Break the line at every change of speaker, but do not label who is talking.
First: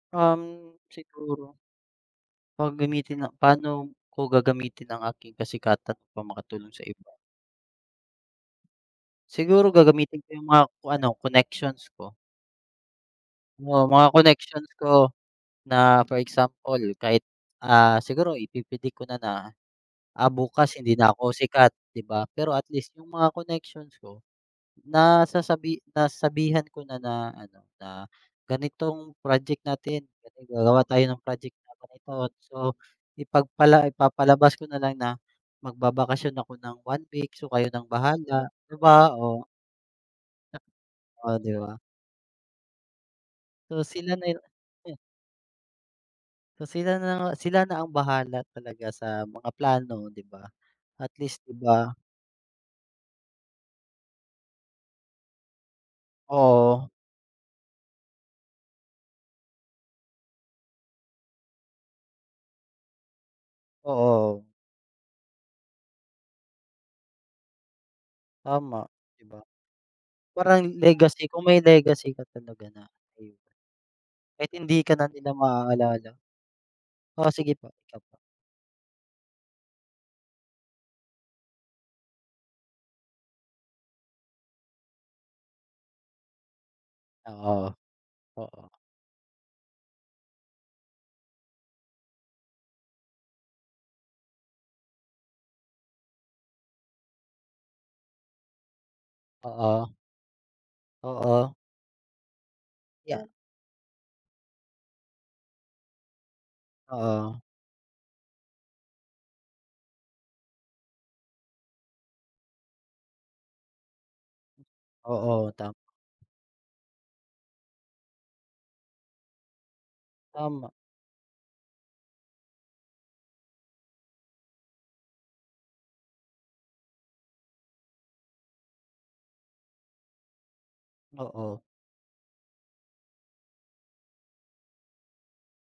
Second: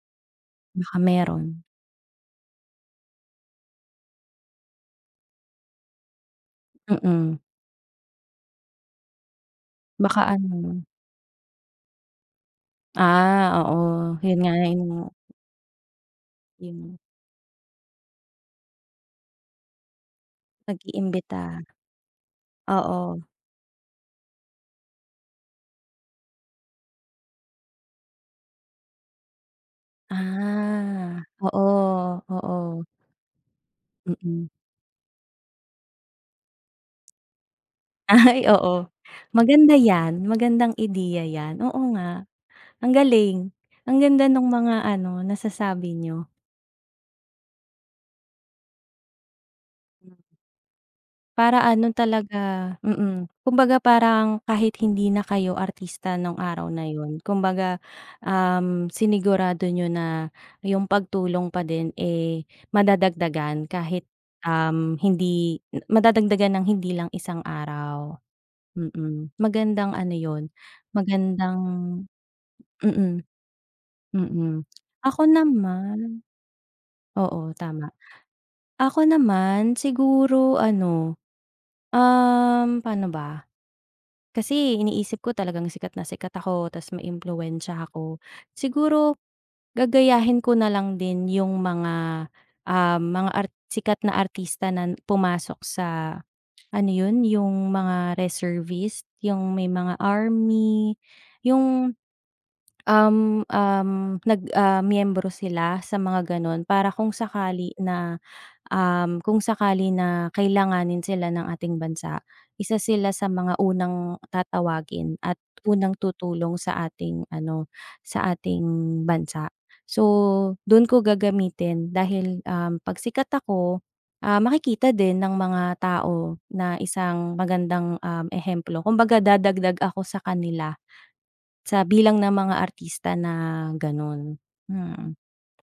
Um,
Baka
siguro.
meron.
Pag gamitin na, paano ko gagamitin ang aking kasikatan upang makatulong sa iba?
Mm.
Siguro gagamitin
Baka
ko yung mga
ano.
ko ano connections ko.
Ah,
Oo mga
oo yun nga
connections ko
yung
na for example
Yung
kahit ah, siguro ipi predict ko na na ah, bukas hindi na ako
Nag-iimbita.
sikat di ba? Pero at least yung
Oo.
mga connections ko nasasabi nasasabihan ko na na ano na ganitong project natin kasi gagawa tayo
Ah,
ng project na ganito.
oo,
So
oo.
ipagpala
Mm.
ipapalabas ko na lang na magbabakasyon ako ng 1 week so kayo ng
Ay
bahala di
oo
ba? Oh.
maganda yan. Magandang ideya
Oh, di
yan
ba.
oo nga, ang galing.
So
Ang
sila
ganda
na yu
nung mga
hmm.
ano nasasabi niyo.
So sila na nga, sila na ang bahala talaga sa mga plano
Hmm.
di ba? At least di
Para
ba?
ano talaga, mm. Kumbaga parang kahit hindi na kayo artista nung araw na
Oo.
yun kumbaga, um, sinigurado niyo na yung pagtulong pa din, eh, madadagdagan kahit
Oo.
um, hindi madadagdagan ng hindi lang isang araw,
Tama, di
mm.
ba?
Magandang ano yun
Parang legacy kung may
magandang
legacy ka talaga na,
mm.
ayun. Kahit
Mm,
hindi ka na
ako
nila maaalala.
naman,
O
oo
sige po,
tama.
ikaw po.
Ako naman siguro ano, um, paano ba? Kasi iniisip ko talagang sikat na sikat ako tas
Oo
maimpluwensya ako.
oo.
Siguro gagayahin ko nalang din yung mga ah, mga ar sikat na artista na pumasok sa ano yun? Yung mga reservist yung may
Oo.
mga army
Oo.
yung,
Yan.
um, um, nag ah, miyembro sila sa mga ganun. Para kung
Oo.
sakali na, um, kung sakali na kailanganin sila ng ating bansa, isa sila sa mga unang tatawagin at
Oo tama.
unang tutulong sa ating ano, sa ating bansa. So
Tama.
dun ko gagamitin dahil, um, pagsikat ako, ah, makikita din ng mga tao na isang magandang, um, ehemplo kumbaga dadagdag ako sakanila
Oo.
sa bilang ng mga artista na ganun, mm.